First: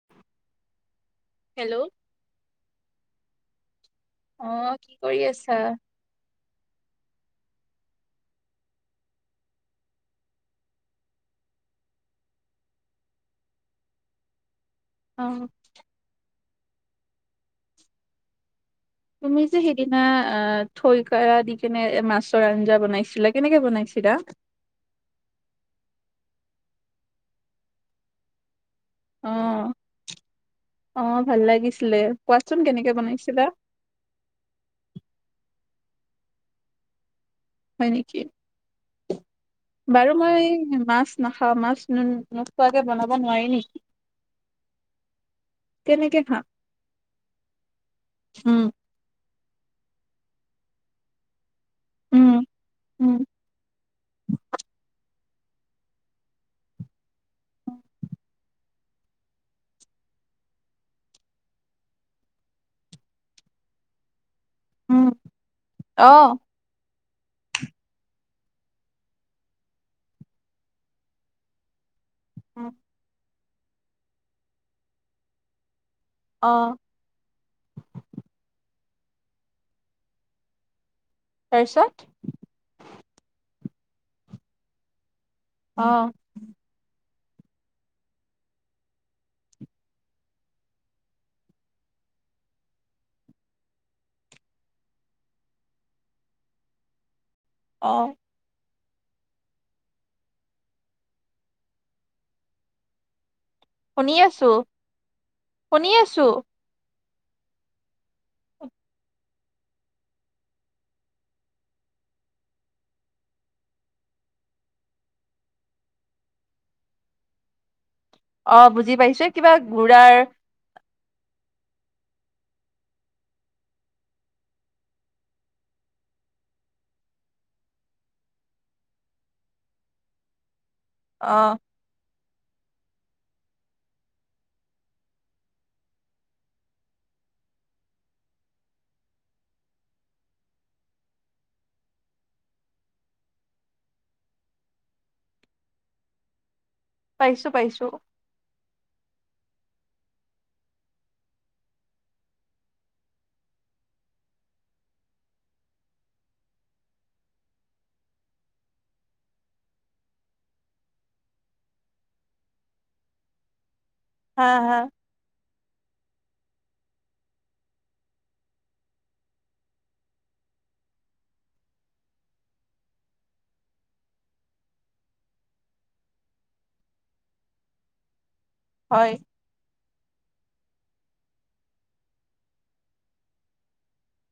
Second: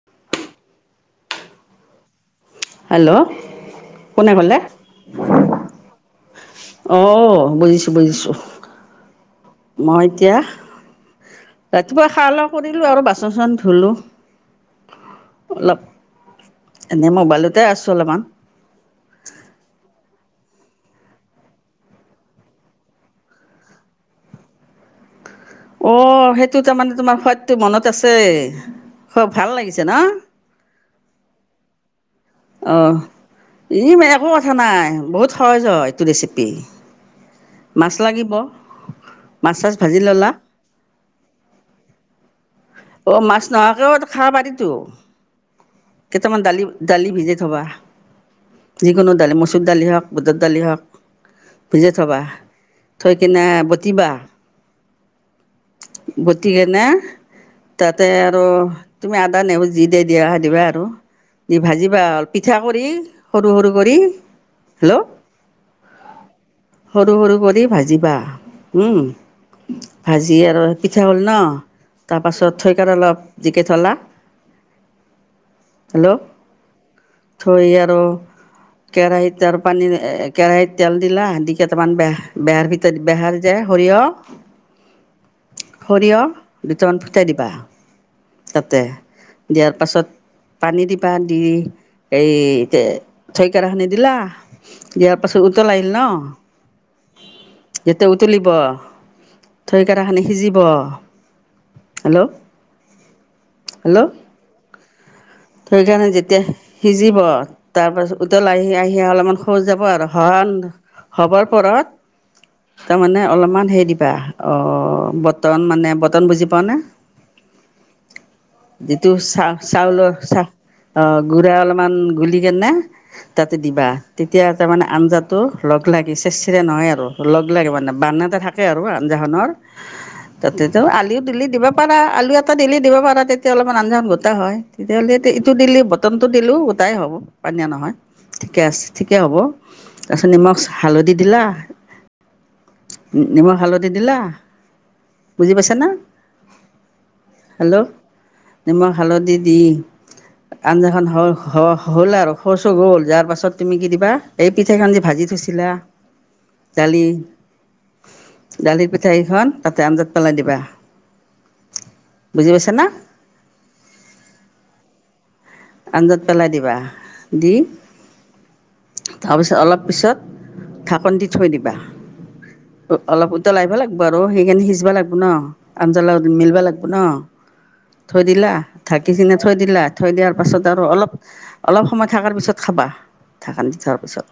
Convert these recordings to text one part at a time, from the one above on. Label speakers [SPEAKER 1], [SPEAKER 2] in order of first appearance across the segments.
[SPEAKER 1] [unintelligible]
[SPEAKER 2] Hello
[SPEAKER 1] hello কোনে
[SPEAKER 2] অ
[SPEAKER 1] ক'লে?
[SPEAKER 2] কি কৰি আছা
[SPEAKER 1] অ বুজিছোঁ বুজিছোঁ। মই এতিয়া ৰাতিপুৱা খা লোৱা কৰিলো আৰু বাচন চাচন ধুলো।
[SPEAKER 2] অ।
[SPEAKER 1] অলপ, এনেই মোবাইলতে আছোঁ অলপমান।
[SPEAKER 2] তুমি যে সেইদিনা আ থৈকাৰা দি কেনে মাছৰ আঞ্জা বনাইছিলা, কেনেকে বনাইছিলা?
[SPEAKER 1] অ সেইটো তাৰমানে তোমাৰ সোৱাদটো মনত আছে,
[SPEAKER 2] অ
[SPEAKER 1] খোৱা ভাল লাগিছে ন?
[SPEAKER 2] অ ভাল লাগিছিলে। কোৱাচোন কেনেকে বনাইছিলা?
[SPEAKER 1] ইম একো কথা নাই। বহুত সহজ হয় এইটো ৰেচিপি।
[SPEAKER 2] হয়
[SPEAKER 1] মাছ
[SPEAKER 2] নেকি
[SPEAKER 1] লাগিব, মাছ চাছ ভাজি
[SPEAKER 2] বাৰু
[SPEAKER 1] ল'লা
[SPEAKER 2] মই মাছ নাখাওঁ, মাছ নো নোখোৱাকে বনাব নোৱাৰি নেকি?
[SPEAKER 1] খাবা পাৰিটো।
[SPEAKER 2] কেনেকে
[SPEAKER 1] কেইটামান
[SPEAKER 2] খাম
[SPEAKER 1] দালি দালি ভিজাই থবা।
[SPEAKER 2] উম
[SPEAKER 1] যিকোনো দালি মচুৰ দালি হওক, বুটৰ দালি হওক। ভিজাই থবা।
[SPEAKER 2] উম
[SPEAKER 1] থৈ
[SPEAKER 2] উম
[SPEAKER 1] কিনে বতিবা। বতি কিনে, তাতে আৰু, তুমি আদা নেহুৰ যি দেয়ে দিয়া দিবা আৰু। দি ভাজিবা হ'ল, পিঠা কৰি, সৰু সৰু কৰি। হেল্ল'
[SPEAKER 2] উম অ
[SPEAKER 1] সৰু সৰু কৰি ভাজিবা উম। ভাজি আৰু পিঠা হ'ল ন, তাৰপাছত,
[SPEAKER 2] উম,
[SPEAKER 1] থৈ কাৰা অলপ জিকেই থলা। হেল্ল'
[SPEAKER 2] অঁ।
[SPEAKER 1] থৈ আৰু কেৰাহীতে আৰু পানী এ কেৰাহীত তেল দিলা দি কেইটামান
[SPEAKER 2] তাৰপিছত
[SPEAKER 1] বেহাৰ বেহাৰ ফুতে বেহাৰ যে সৰিয়হ,
[SPEAKER 2] অ
[SPEAKER 1] সৰিয়হ দুটামান ফুটাই দিবা তাতে দিয়াৰ পাছত পানী দি দি এই থৈকাৰখিনি দিলা দিয়াৰ পাছত উতল আহিল ন
[SPEAKER 2] অ
[SPEAKER 1] যেতিয়া উতলিব থৈকাৰাখিনি সিজিব হেল্ল'। হেল্ল'
[SPEAKER 2] শুনি আছোঁ।
[SPEAKER 1] থৈকাৰাখিনি যেতিয়া সিজিব তাৰপাছত উতল আহি আহি অলপমান হৈ যাব আৰু সৰল হ'বৰ পৰত তাৰমানে অলপমান সেই দিবা অ', বটন মানে বটন বুজি পোৱানে?
[SPEAKER 2] অ বুজি
[SPEAKER 1] যিটো
[SPEAKER 2] পাইছো
[SPEAKER 1] চা
[SPEAKER 2] কিবা
[SPEAKER 1] চাউলৰ
[SPEAKER 2] গুড়াৰ
[SPEAKER 1] অ', গুৰা অলপমান গুলি কিনে তাতে দিবা তেতিয়া তাৰ মানে আঞ্জাটো লগ লাগি চেৰ চেৰা নহয় আৰু লগ লাগে মানে বান্ধ এটা থাকে তাকে আৰু আঞ্জাখনৰ তাতেতো আলি
[SPEAKER 2] অ
[SPEAKER 1] দিলি দিব পৰা আলু দিলি দিব পাৰা তেতিয়া অলপমান আঞ্জাখন গোটা হয়। তেতিয়াহ'লে ইটো দিলে বটনতটো দিলেও গোটাই হ'ব পনীয়া নহয়। ঠিকে আছে ঠিকে হ'ব, তাচত নিমখ হালধি দিলা নিমখ হালধি দিলা বুজি পাইছা না।
[SPEAKER 2] পাইছো পাইছো
[SPEAKER 1] হেল্ল' নিমখ হালধি দি আঞ্জাখন হ-হহ-হ'ল আৰু শচ গ'ল তাৰ পাছত তুমি কি দিবা? এই পিঠাখন যে ভাজি থৈছিলা, দালি দালিৰ পিঠা কেইখন তাতে আঞ্জাত পেলাই দিবা। বুজি পাইছা না'।
[SPEAKER 2] হা হা।
[SPEAKER 1] আঞ্জাত পেলাই দিবা, দি তাৰপিছত অলপ পিছত ঢাকনি দি থৈ দিবা। অ', অলপ উতল আহিবা লাগিব আৰু সেইখিনি সিজবা লাগিব ন। আঞ্জাৰ লগত মিলিবা লাগিব ন থৈ দিলা ঢাকি
[SPEAKER 2] হয়
[SPEAKER 1] কিনে থৈ দিলা থৈ দিয়াৰ তাৰপাছত আৰু অলপ অলপ সময় থাকাৰ পিছত খাবা ঢাকান দি থোৱাৰ পিছত।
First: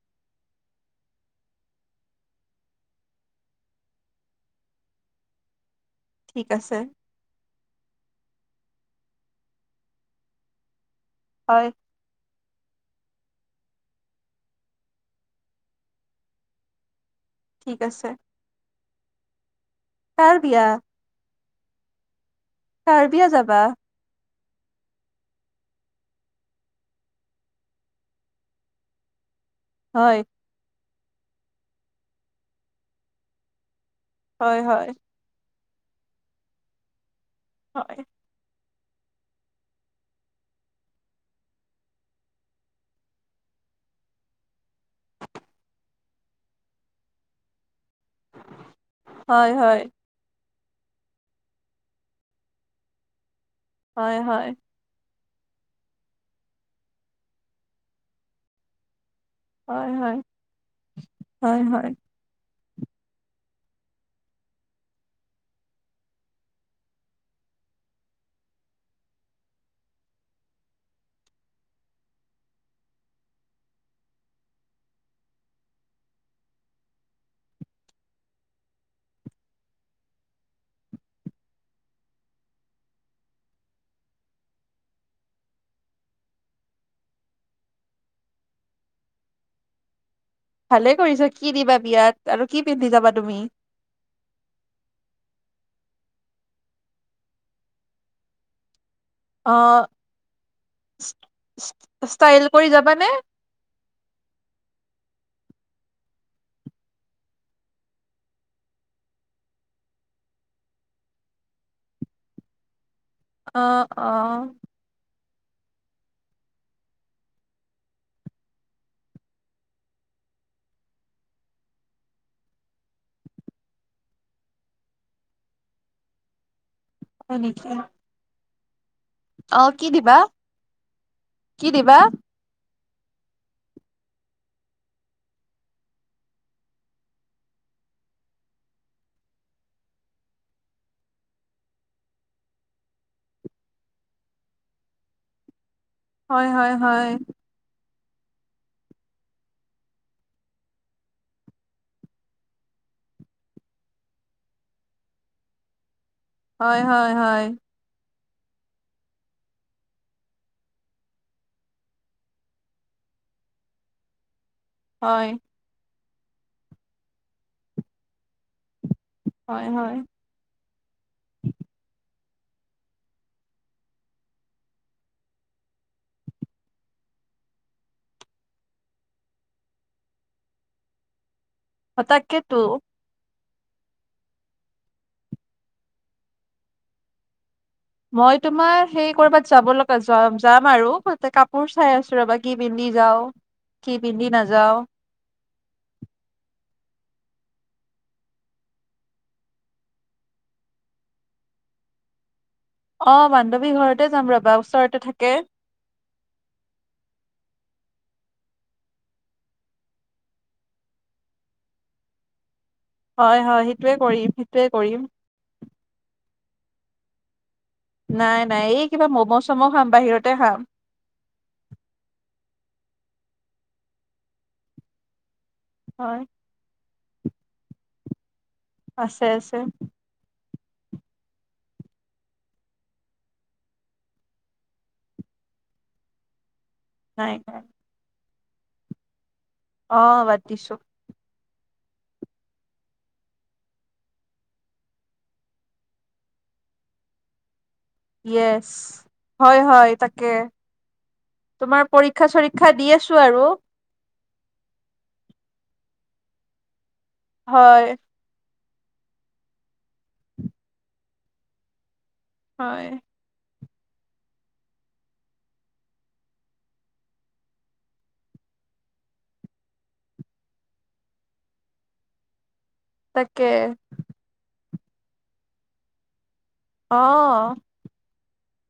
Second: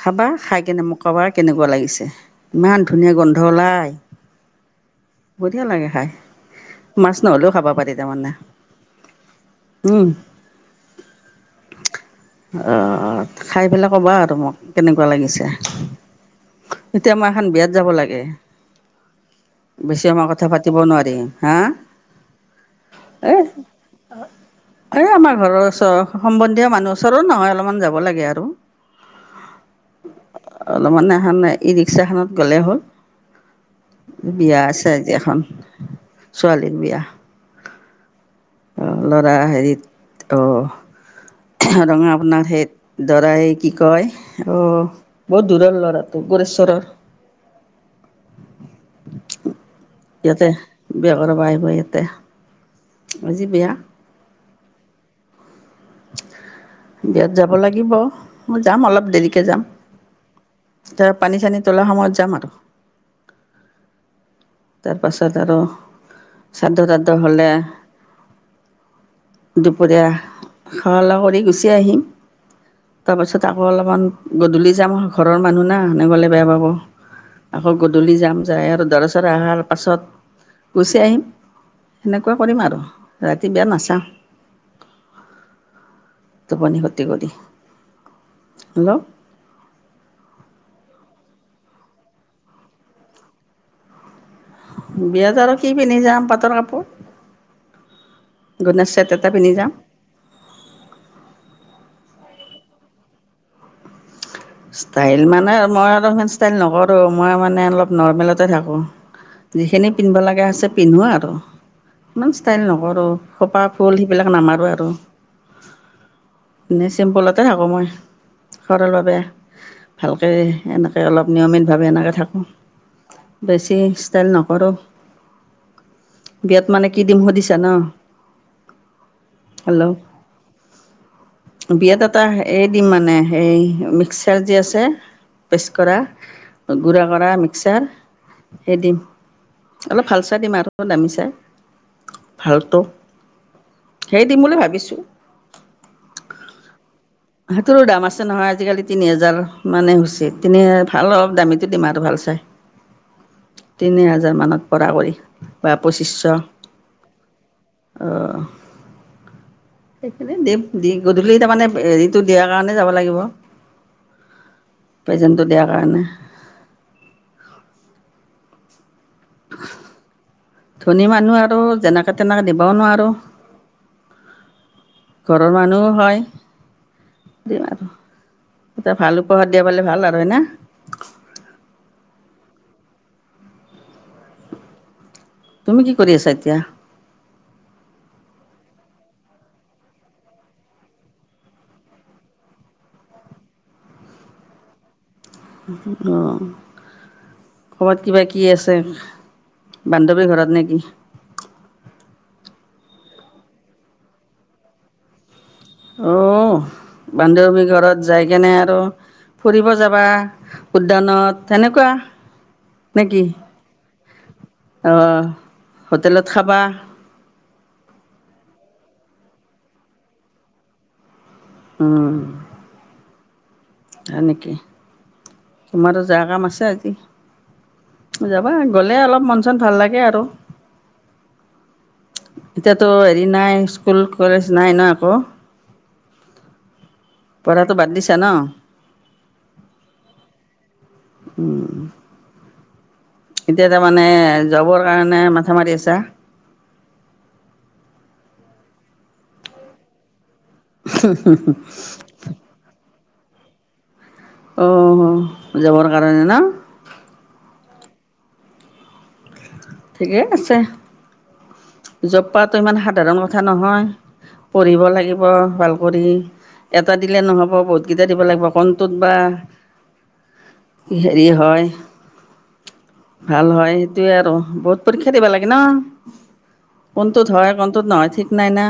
[SPEAKER 1] খাবা খাই কিনে মোক কবা কেনেকুৱা লাগিছে। ইমান ধুনীয়া গোন্ধ ওলাই বঢ়িয়া লাগে খাই।
[SPEAKER 2] ঠিক আছে।
[SPEAKER 1] মাছ নহ'লেও খাব পাৰি তাৰমানে। উম।
[SPEAKER 2] হয়।
[SPEAKER 1] অ', খাই পেলাই ক'বা আৰু মোক, কেনেকুৱা লাগিছে। এতিয়া মই এখন বিয়াত
[SPEAKER 2] ঠিক
[SPEAKER 1] যাব
[SPEAKER 2] আছে
[SPEAKER 1] লাগে। বেছি সময়
[SPEAKER 2] কাৰ
[SPEAKER 1] কথা
[SPEAKER 2] বিয়া
[SPEAKER 1] পাতিব নোৱাৰি হা
[SPEAKER 2] কাৰ বিয়া
[SPEAKER 1] এ
[SPEAKER 2] যাবা
[SPEAKER 1] এই আমাৰ ঘৰৰ ওচৰ সম্বন্ধীয় মানুহ ওচৰৰ নহয় অলপমান যাব লাগে আৰু। [inaudible]
[SPEAKER 2] হয়।
[SPEAKER 1] অলপমান এহান ই-ৰিক্সা খনত গ'লে হ'ল।
[SPEAKER 2] হয়
[SPEAKER 1] বিয়া আছে
[SPEAKER 2] হয়
[SPEAKER 1] আজি এখন ছোৱালীৰ বিয়া।
[SPEAKER 2] হয়।
[SPEAKER 1] আ, হেৰিত অ'। ৰঙা আপোনাৰ সেই, দৰাই কি কয়, অ' বহুত দূৰৰ ল'ৰাটো, গৌৰেশ্বৰৰ।
[SPEAKER 2] হয় হয়।
[SPEAKER 1] ইয়াতে বিয়া কৰাব আহিব ইয়াতে। আজি বিয়া।
[SPEAKER 2] হয় হয়।
[SPEAKER 1] বিয়াত যাব লাগিব, মই যাম অলপ দেৰি কে যাম।
[SPEAKER 2] হয় হয়
[SPEAKER 1] তাৰ পানী
[SPEAKER 2] হয়
[SPEAKER 1] চানী তোলাৰ
[SPEAKER 2] হয়
[SPEAKER 1] সময়ত যাম আৰু। তাৰ পাছত আৰু চাদ্ধ তাদ্ধ হ'লে দুপৰীয়া খাৱা লাৱা কৰি গুচি আহিম। তাৰপাছত আকৌ অলপমান গধূলি যাম, ঘৰৰ মানুহ না, নগলে বেয়া পাব। আকৌ গধূলি যাম যাই আৰু দৰা চৰা অহাৰ পাছত গুচি আহিম। সেনেকুৱা কৰিম আৰু, ৰাতি বিয়া নাচাওঁ। টোপনি খতি কৰি। হেল্ল'।
[SPEAKER 2] ভালে কৰিছা। কি দিবা বিয়াত আৰু কি পিন্ধি যাবা তুমি?
[SPEAKER 1] বিয়াত আৰু কি পিন্ধি যাম, পাটৰ কাপোৰ। গন্নেচে তাত
[SPEAKER 2] অ' ষ্টাইল কৰি যাবানে?
[SPEAKER 1] ষ্টাইল মানে মই অলপমান ষ্টাইল নকৰোঁ, মই মানে অলপ নৰ্মেলতে থাকোঁ। যিখিনি পিন্ধিব লগা আছে পিন্ধো আৰু, ইমান ষ্টাইল নকৰোঁ।
[SPEAKER 2] অ
[SPEAKER 1] খোপা, ফুল
[SPEAKER 2] অ
[SPEAKER 1] সেইবিলাক নামাৰো আৰু। এনেই চিম্পুলতে থাকোঁ মই, সৰলৰে। ভালকে এনেকে অলপ নিয়মিত ভাৱে এনেকে থাকোঁ। বেছি ষ্টাইল নকৰোঁ। বিয়াত মানে কি দিম
[SPEAKER 2] হয়
[SPEAKER 1] সুধিছা
[SPEAKER 2] নেকি
[SPEAKER 1] ন'?
[SPEAKER 2] অ
[SPEAKER 1] হেল্ল'।
[SPEAKER 2] কি দিবা কি দিবা
[SPEAKER 1] বিয়াত এটা এই দি মানে সেই মিক্স [unintelligible] যি আছে পেষ্ট কৰা, গুড়া কৰা মিক্সাৰ সেই দিম। অলপ ভাল চাই দিম আৰু দামী চাই। ভালটো, সেই দিম বুলি ভাবিছোঁ।
[SPEAKER 2] হয় হয় হয়।
[SPEAKER 1] সেইটোৰো দাম আছে নহয় আজিকালি। তিনি হেজাৰ মানে হৈছে। তিনি হেজা ভাল অলপ দামীটো দিম আৰু ভাল চাই। তিনি হাজাৰ মানত পৰা কৰি বা পঁচিছশ।
[SPEAKER 2] হয় হয় হয়।
[SPEAKER 1] অ'। সেইখিনি দিম, দি গধূলি তাৰমানে হেৰিটো দিয়াৰ কাৰণে যব লাগিব।
[SPEAKER 2] হয়
[SPEAKER 1] প্ৰেজেণ্টটো দিয়াৰ কাৰণে।
[SPEAKER 2] হয় হয়।
[SPEAKER 1] ধনী মানুহ আৰু যেনেকা তেনেকা দিবও নোৱাৰো। ঘৰৰ মানুহো হয়। দিম আৰু। এটা ভাল উপহাৰ দিবা পালে ভাল আৰু হয়না?
[SPEAKER 2] অ' তাকেতো।
[SPEAKER 1] তুমি কি কৰি আছা এতিয়া?
[SPEAKER 2] মই তোমাৰ সেই ক'ৰবাত যাব লগা য-যাম আৰু, ততে কাপোৰ চাই আছোঁ ৰ'বা। কি পিন্ধি যাও? কি পিন্ধি নাযাও?
[SPEAKER 1] অ্ কবাত কিবা কি আছে, বান্ধৱীৰ ঘৰত নে কি?
[SPEAKER 2] অ' বান্ধৱীৰ ঘৰতে যাম ৰবা- ওচৰতে থাকে।
[SPEAKER 1] অহ্' বান্ধৱী ঘৰত যাই কেনে আৰু ফুৰিব যাবা- উদ্যানত, তেনেকুৱা।
[SPEAKER 2] হয় হয় সেইটোৱে কৰিম সেইটোৱে কৰিম।
[SPEAKER 1] অঁ হোটেলত খাবা
[SPEAKER 2] নাই নাই এইকিবা মম-চম খাম বাহিৰতে খাম।
[SPEAKER 1] উম্ হয় নেকি? তোমাৰো
[SPEAKER 2] হয়
[SPEAKER 1] যাৱা কাম আছে আজি। যাবা! গ'লে অলপ
[SPEAKER 2] আছে
[SPEAKER 1] মন-চন
[SPEAKER 2] আছে
[SPEAKER 1] ভাল লাগে আৰু। এতিয়াতো হেৰি নাই স্কুল, কলেজ নাই না আকৌ?
[SPEAKER 2] নাই নাই
[SPEAKER 1] পৰাটো বাদ দিছা ন?
[SPEAKER 2] অঁ বাদ দিছোঁ।
[SPEAKER 1] উম্ এতিয়া তাৰ মানে জবৰ কাৰণে মাথা মাৰি আছা?
[SPEAKER 2] ইয়েচ। হয়-হয় তাকে। তোমাৰ পৰীক্ষ- ক্ষা-চৰীক্ষা দি আছো আৰু।
[SPEAKER 1] অঁ অঁ অঁ, জবৰ কাৰণে ন?
[SPEAKER 2] হয়।
[SPEAKER 1] ঠিকেই আছে। জব পাৱাটো ইমান
[SPEAKER 2] হয়
[SPEAKER 1] সাধাৰণ কথা নহয়। পঢ়িব লাগিব- ভাল কৰি। এটা দিলে নহ'ব বহুতকেইটা দিব লাগিব কনটোত বা হেৰি হয়
[SPEAKER 2] তাকে
[SPEAKER 1] ভাল হয় সেইটোয়ে আৰু, বহুত পৰীক্ষা দিবা লাগে না-
[SPEAKER 2] অ
[SPEAKER 1] কোনটোত হয় কোনটত নহয় ঠিক নাই না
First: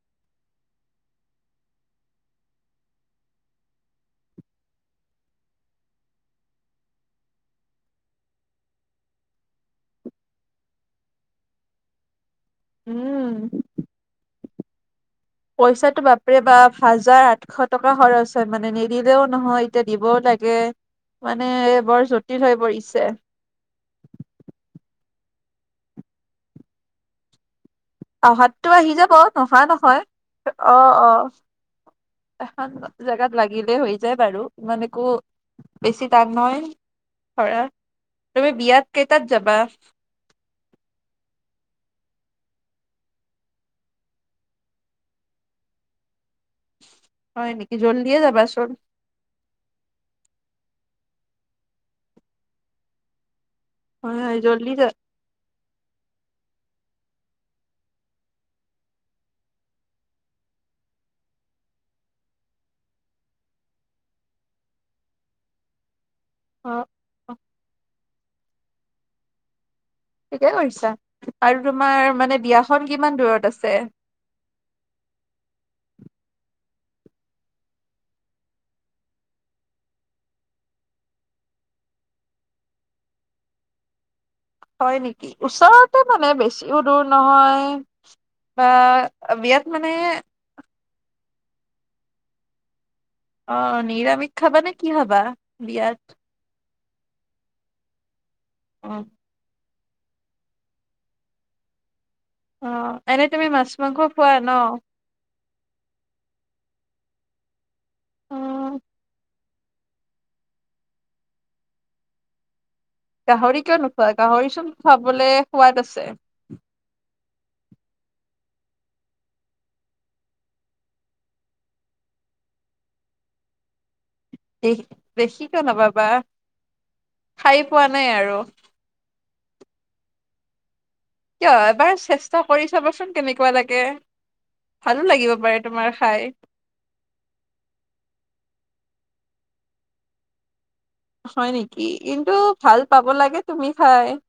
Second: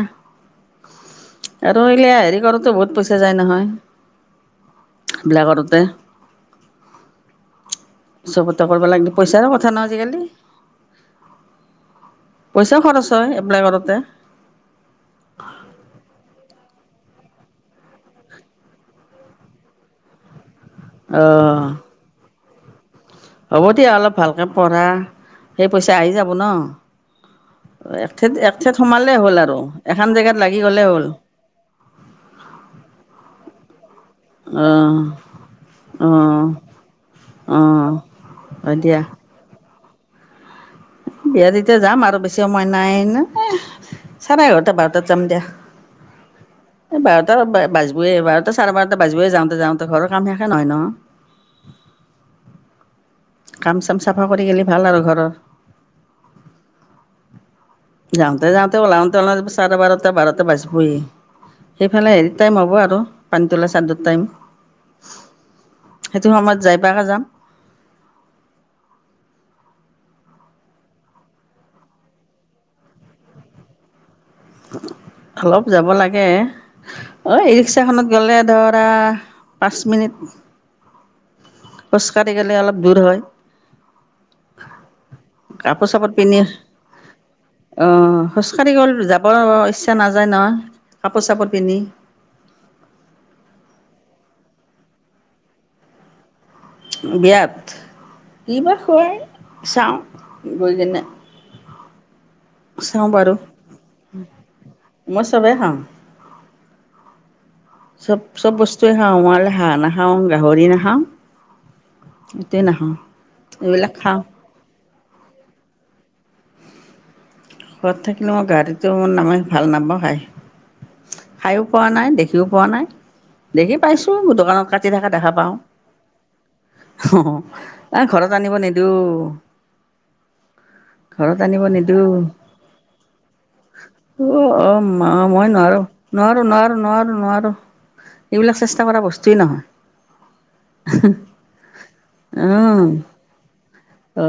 [SPEAKER 1] আৰু ইলা হেৰী কৰোতো বহুত পইচা যায় নহয়। ব্লা কৰোতে। চবতে কৰিব লাগ- পইচাৰ কথা নহ আজি-কালি। পইচাওঁ খৰচ হয়
[SPEAKER 2] উম
[SPEAKER 1] এপ্লাই কৰোঁতে।
[SPEAKER 2] পইচাটো বাপৰে বাপ, হাজাৰ-আঠশ টকা খৰচ হয় মানে নিদিলেও নহয় এতিয়া দিবওঁ লাগে। মানে
[SPEAKER 1] অ'।
[SPEAKER 2] বৰ জটিল হৈ পৰিছে।
[SPEAKER 1] হ'ব দিয়া অলপ ভালকে পঢ়া, সেই পইচা আহি যাব ন। ঠেত এক
[SPEAKER 2] অহাতটো
[SPEAKER 1] ঠেত
[SPEAKER 2] আহি যাব
[SPEAKER 1] সোমালেই হ'ল আৰু,
[SPEAKER 2] নহা নহয়।
[SPEAKER 1] এখন জেগাত লাগি গলে
[SPEAKER 2] অ',
[SPEAKER 1] হ'ল।
[SPEAKER 2] অ', এখন জেগাত লাগিলে হৈ যায় বাৰু ইমান
[SPEAKER 1] অঁ
[SPEAKER 2] একো, বেছি টান
[SPEAKER 1] অঁ
[SPEAKER 2] নয়। হয় হয়,
[SPEAKER 1] অঁ
[SPEAKER 2] তুমি
[SPEAKER 1] হয়
[SPEAKER 2] বিয়াত
[SPEAKER 1] দিয়া
[SPEAKER 2] কেইটাত যাবা?
[SPEAKER 1] বিয়াত এতিয়া যাম আৰু বেছি সময় নাই এনো, চাৰে এঘাৰতা-বাৰটাত যাম দিয়া। বাৰটা
[SPEAKER 2] হয় নেকি
[SPEAKER 1] বাজবৱে,
[SPEAKER 2] জল্দিয়ে
[SPEAKER 1] বাৰটা
[SPEAKER 2] যাবাচোন
[SPEAKER 1] চাৰে বাৰট টা বাজিবই যাওঁতে যাওঁতে- ঘৰৰ কাম শেষে নহয় ন। কাম-চাম
[SPEAKER 2] হয়
[SPEAKER 1] চাফা
[SPEAKER 2] হয়
[SPEAKER 1] কৰি গেলে
[SPEAKER 2] জল্দি যা
[SPEAKER 1] ভাল আৰু ঘৰৰ। যাওঁতে-যাওঁতে ওলাওঁতে-ওলাওতে চাৰে বাৰটা, বাৰটা বাজিবই। সেইফালে হেৰিত টাইম হ'ব আৰু পানীতলা চাদড টাইম। সেইটো সময়ত যাই
[SPEAKER 2] অ',
[SPEAKER 1] পাৱাকে যাম।
[SPEAKER 2] অ', ঠিকেই কৰিছা আৰু তোমাৰ মানে বিয়াখন কিমান দূৰত আছে
[SPEAKER 1] অলপ যাব লাগে অ ইৰিক্সাখনত গ'লে ধৰা পাঁচ মিনিট খোজকাঢ়ি গলে অলপ দূৰ হয়
[SPEAKER 2] হয় নেকি
[SPEAKER 1] কাপোৰ
[SPEAKER 2] ওচৰতে
[SPEAKER 1] চাপোৰ
[SPEAKER 2] মানে
[SPEAKER 1] পিন্ধি
[SPEAKER 2] বেছিও দূৰ নহয় আ
[SPEAKER 1] হয় হয় ইচ্ছা নাযায় নহয় কাপোৰ চাপোৰ পিন্ধি
[SPEAKER 2] অ নিৰামিষ খাবা নে কি খাবা বিয়াত
[SPEAKER 1] বিয়াত কিবা
[SPEAKER 2] অ
[SPEAKER 1] খোৱাই চাওঁ গৈ কিনে
[SPEAKER 2] অ
[SPEAKER 1] চাওঁ
[SPEAKER 2] এনে
[SPEAKER 1] বাৰু
[SPEAKER 2] তুমি মাছ মাংস খোৱা ন?
[SPEAKER 1] মই চবে খাওঁ চব
[SPEAKER 2] অ
[SPEAKER 1] চব বস্তুৱে খাওঁ মই খালি হাঁহ নাখাওঁ গাহৰি নাখাওঁ এইটোৱে নাখাওঁ
[SPEAKER 2] গাহৰি কিয়
[SPEAKER 1] এইবিলাক
[SPEAKER 2] নোখোৱা
[SPEAKER 1] খাওঁ
[SPEAKER 2] গাহৰি চোন খাবলৈ সোৱাদ আছে
[SPEAKER 1] সোৱাদ থাকিলেও মই গাহৰিটো মোৰ মানে ভাল নাপাওঁ খায় খায়ো পোৱা নাই দেখিওঁ পোৱা নাই দেখি পাইছোঁ দোকানত
[SPEAKER 2] দেখ
[SPEAKER 1] কাটি থকা দেখা
[SPEAKER 2] দেখি
[SPEAKER 1] পাওঁ
[SPEAKER 2] কিয় নাপাবা
[SPEAKER 1] অ
[SPEAKER 2] খাই পোৱা
[SPEAKER 1] আহ
[SPEAKER 2] নাই
[SPEAKER 1] ঘৰত
[SPEAKER 2] আৰু
[SPEAKER 1] আনিব নিদিওঁ ঘৰত
[SPEAKER 2] কিয়
[SPEAKER 1] আনিব
[SPEAKER 2] এবাৰ
[SPEAKER 1] নিদিওঁ
[SPEAKER 2] চেষ্টা কৰি চাবচোন কেনেকুৱা লাগে
[SPEAKER 1] অ অ
[SPEAKER 2] ভালো
[SPEAKER 1] মা
[SPEAKER 2] লাগিব
[SPEAKER 1] মই
[SPEAKER 2] পাৰে
[SPEAKER 1] নোৱাৰোঁ
[SPEAKER 2] তোমাৰ খাই
[SPEAKER 1] নোৱাৰোঁ নোৱাৰোঁ নোৱাৰোঁ নোৱাৰোঁ এইবিলাক চেষ্টা কৰা বস্তুয়ে নহয়
[SPEAKER 2] হয় নেকি কিন্তু ভাল
[SPEAKER 1] অ'
[SPEAKER 2] পাব লাগে তুমি খাই
[SPEAKER 1] অ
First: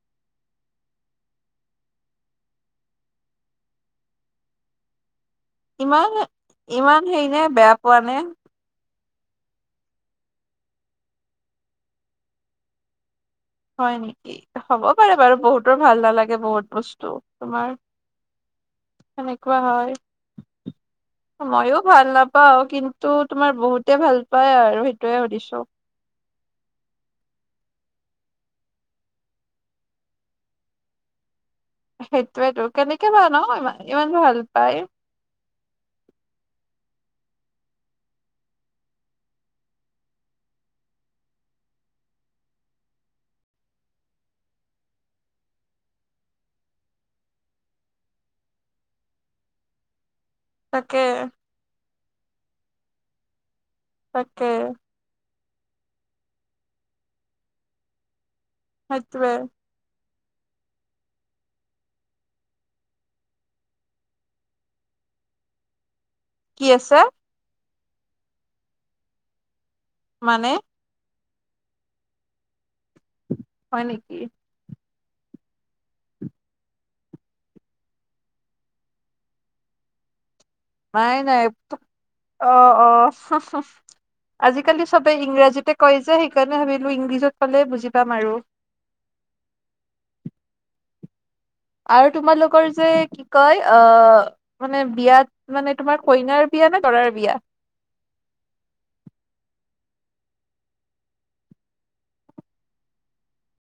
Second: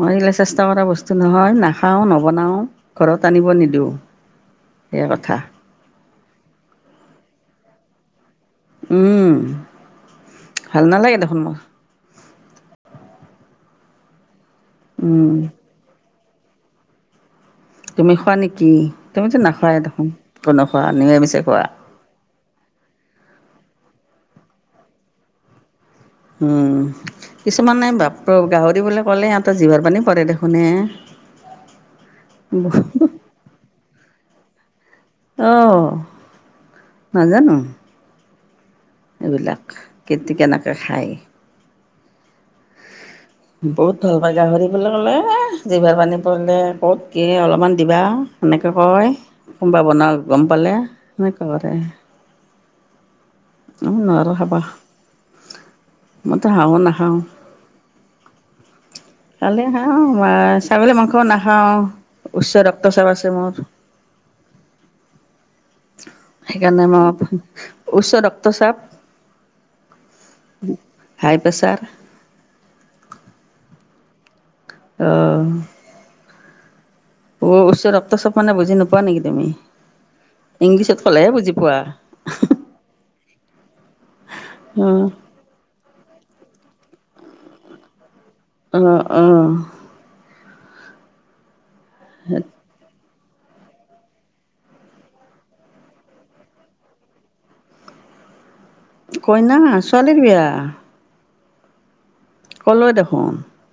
[SPEAKER 1] মই এইবিলাক চেষ্টা কৰা বস্তু নহয় নাখাওঁ নবনাওঁ ঘৰত আনিব নিদিওঁ এই কথা
[SPEAKER 2] ইমান ইমান হেৰি নে বেয়া পোৱা নে
[SPEAKER 1] উম ভাল নালাগে দেখোন মোৰ
[SPEAKER 2] হয় নেকি হ'ব পাৰে
[SPEAKER 1] উম,
[SPEAKER 2] বাৰু বহুতৰ ভাল নালাগে বহুত বস্তু তোমাৰ
[SPEAKER 1] তুমি খোৱা নেকি তুমিতো
[SPEAKER 2] সেনেকুৱা
[SPEAKER 1] নাখোৱাই
[SPEAKER 2] হয়
[SPEAKER 1] দেখোন কোনে খোৱা এনে মিছা খোৱা
[SPEAKER 2] মইয়ো ভাল নাপাওঁ কিন্তু তোমাৰ বহুতে ভাল পায় আৰু সেইটোয়ে সুধিছোঁ
[SPEAKER 1] উম কিছুমানে বাপৰে বাপ গাহৰি বুলি ক'লে ইিহঁতৰ জিভাৰ পানী পৰে দেখোনয়ে
[SPEAKER 2] সেইটোৱেতো কেনেকে বা ন ইমান ইমান ভাল পাই
[SPEAKER 1] অ নাজানোঁ এইবিলাক কেতি কেনেকৈ খায় বহুত ভাল পায় গাহৰি বুলি ক'লে জিভাৰ পানী পৰিলে ক'ত কি অলপমান দিবা সেনেকৈ কয় কোনোবা বনোৱা গম পালে
[SPEAKER 2] তাকে
[SPEAKER 1] সেনেকুৱা কৰে আমি নোৱাৰো
[SPEAKER 2] তাকে
[SPEAKER 1] খাবা মইতো হাঁহ ও নাখাওঁ
[SPEAKER 2] সেটোৱে
[SPEAKER 1] খালে ছাগলী মাংস নাখাওঁ উচ্চ ৰক্তৰ চাপ আছে মোৰ
[SPEAKER 2] কি
[SPEAKER 1] সেইকাৰণে
[SPEAKER 2] আছে
[SPEAKER 1] মই উচ্চ ৰক্তৰ চাপ
[SPEAKER 2] মানে
[SPEAKER 1] হাই প্ৰেচাৰ
[SPEAKER 2] হয় নেকি
[SPEAKER 1] অহ অ উচ্চ ৰক্ত চাপ মানে বুজি নোপোৱা নেকি তুমি ইংলিছত
[SPEAKER 2] নাই
[SPEAKER 1] ক'লেহে
[SPEAKER 2] নাই
[SPEAKER 1] বুজি পোৱা
[SPEAKER 2] অ অ হ হ আজিকালি
[SPEAKER 1] অ
[SPEAKER 2] চবে ইংৰাজীতে কয় যে সেইকাৰণে ভাবিলো ইংলিছত কালে বুজি পাম আৰু।
[SPEAKER 1] উম উম।
[SPEAKER 2] আৰু তোমালোকৰ যে। কয় অ মানে বিয়াত মানে তোমাৰ কইনাৰ বিয়া নে দৰাৰ বিয়া।
[SPEAKER 1] কইনা ছোৱালীৰ বিয়া। ক'লৈয়ে দেখোন।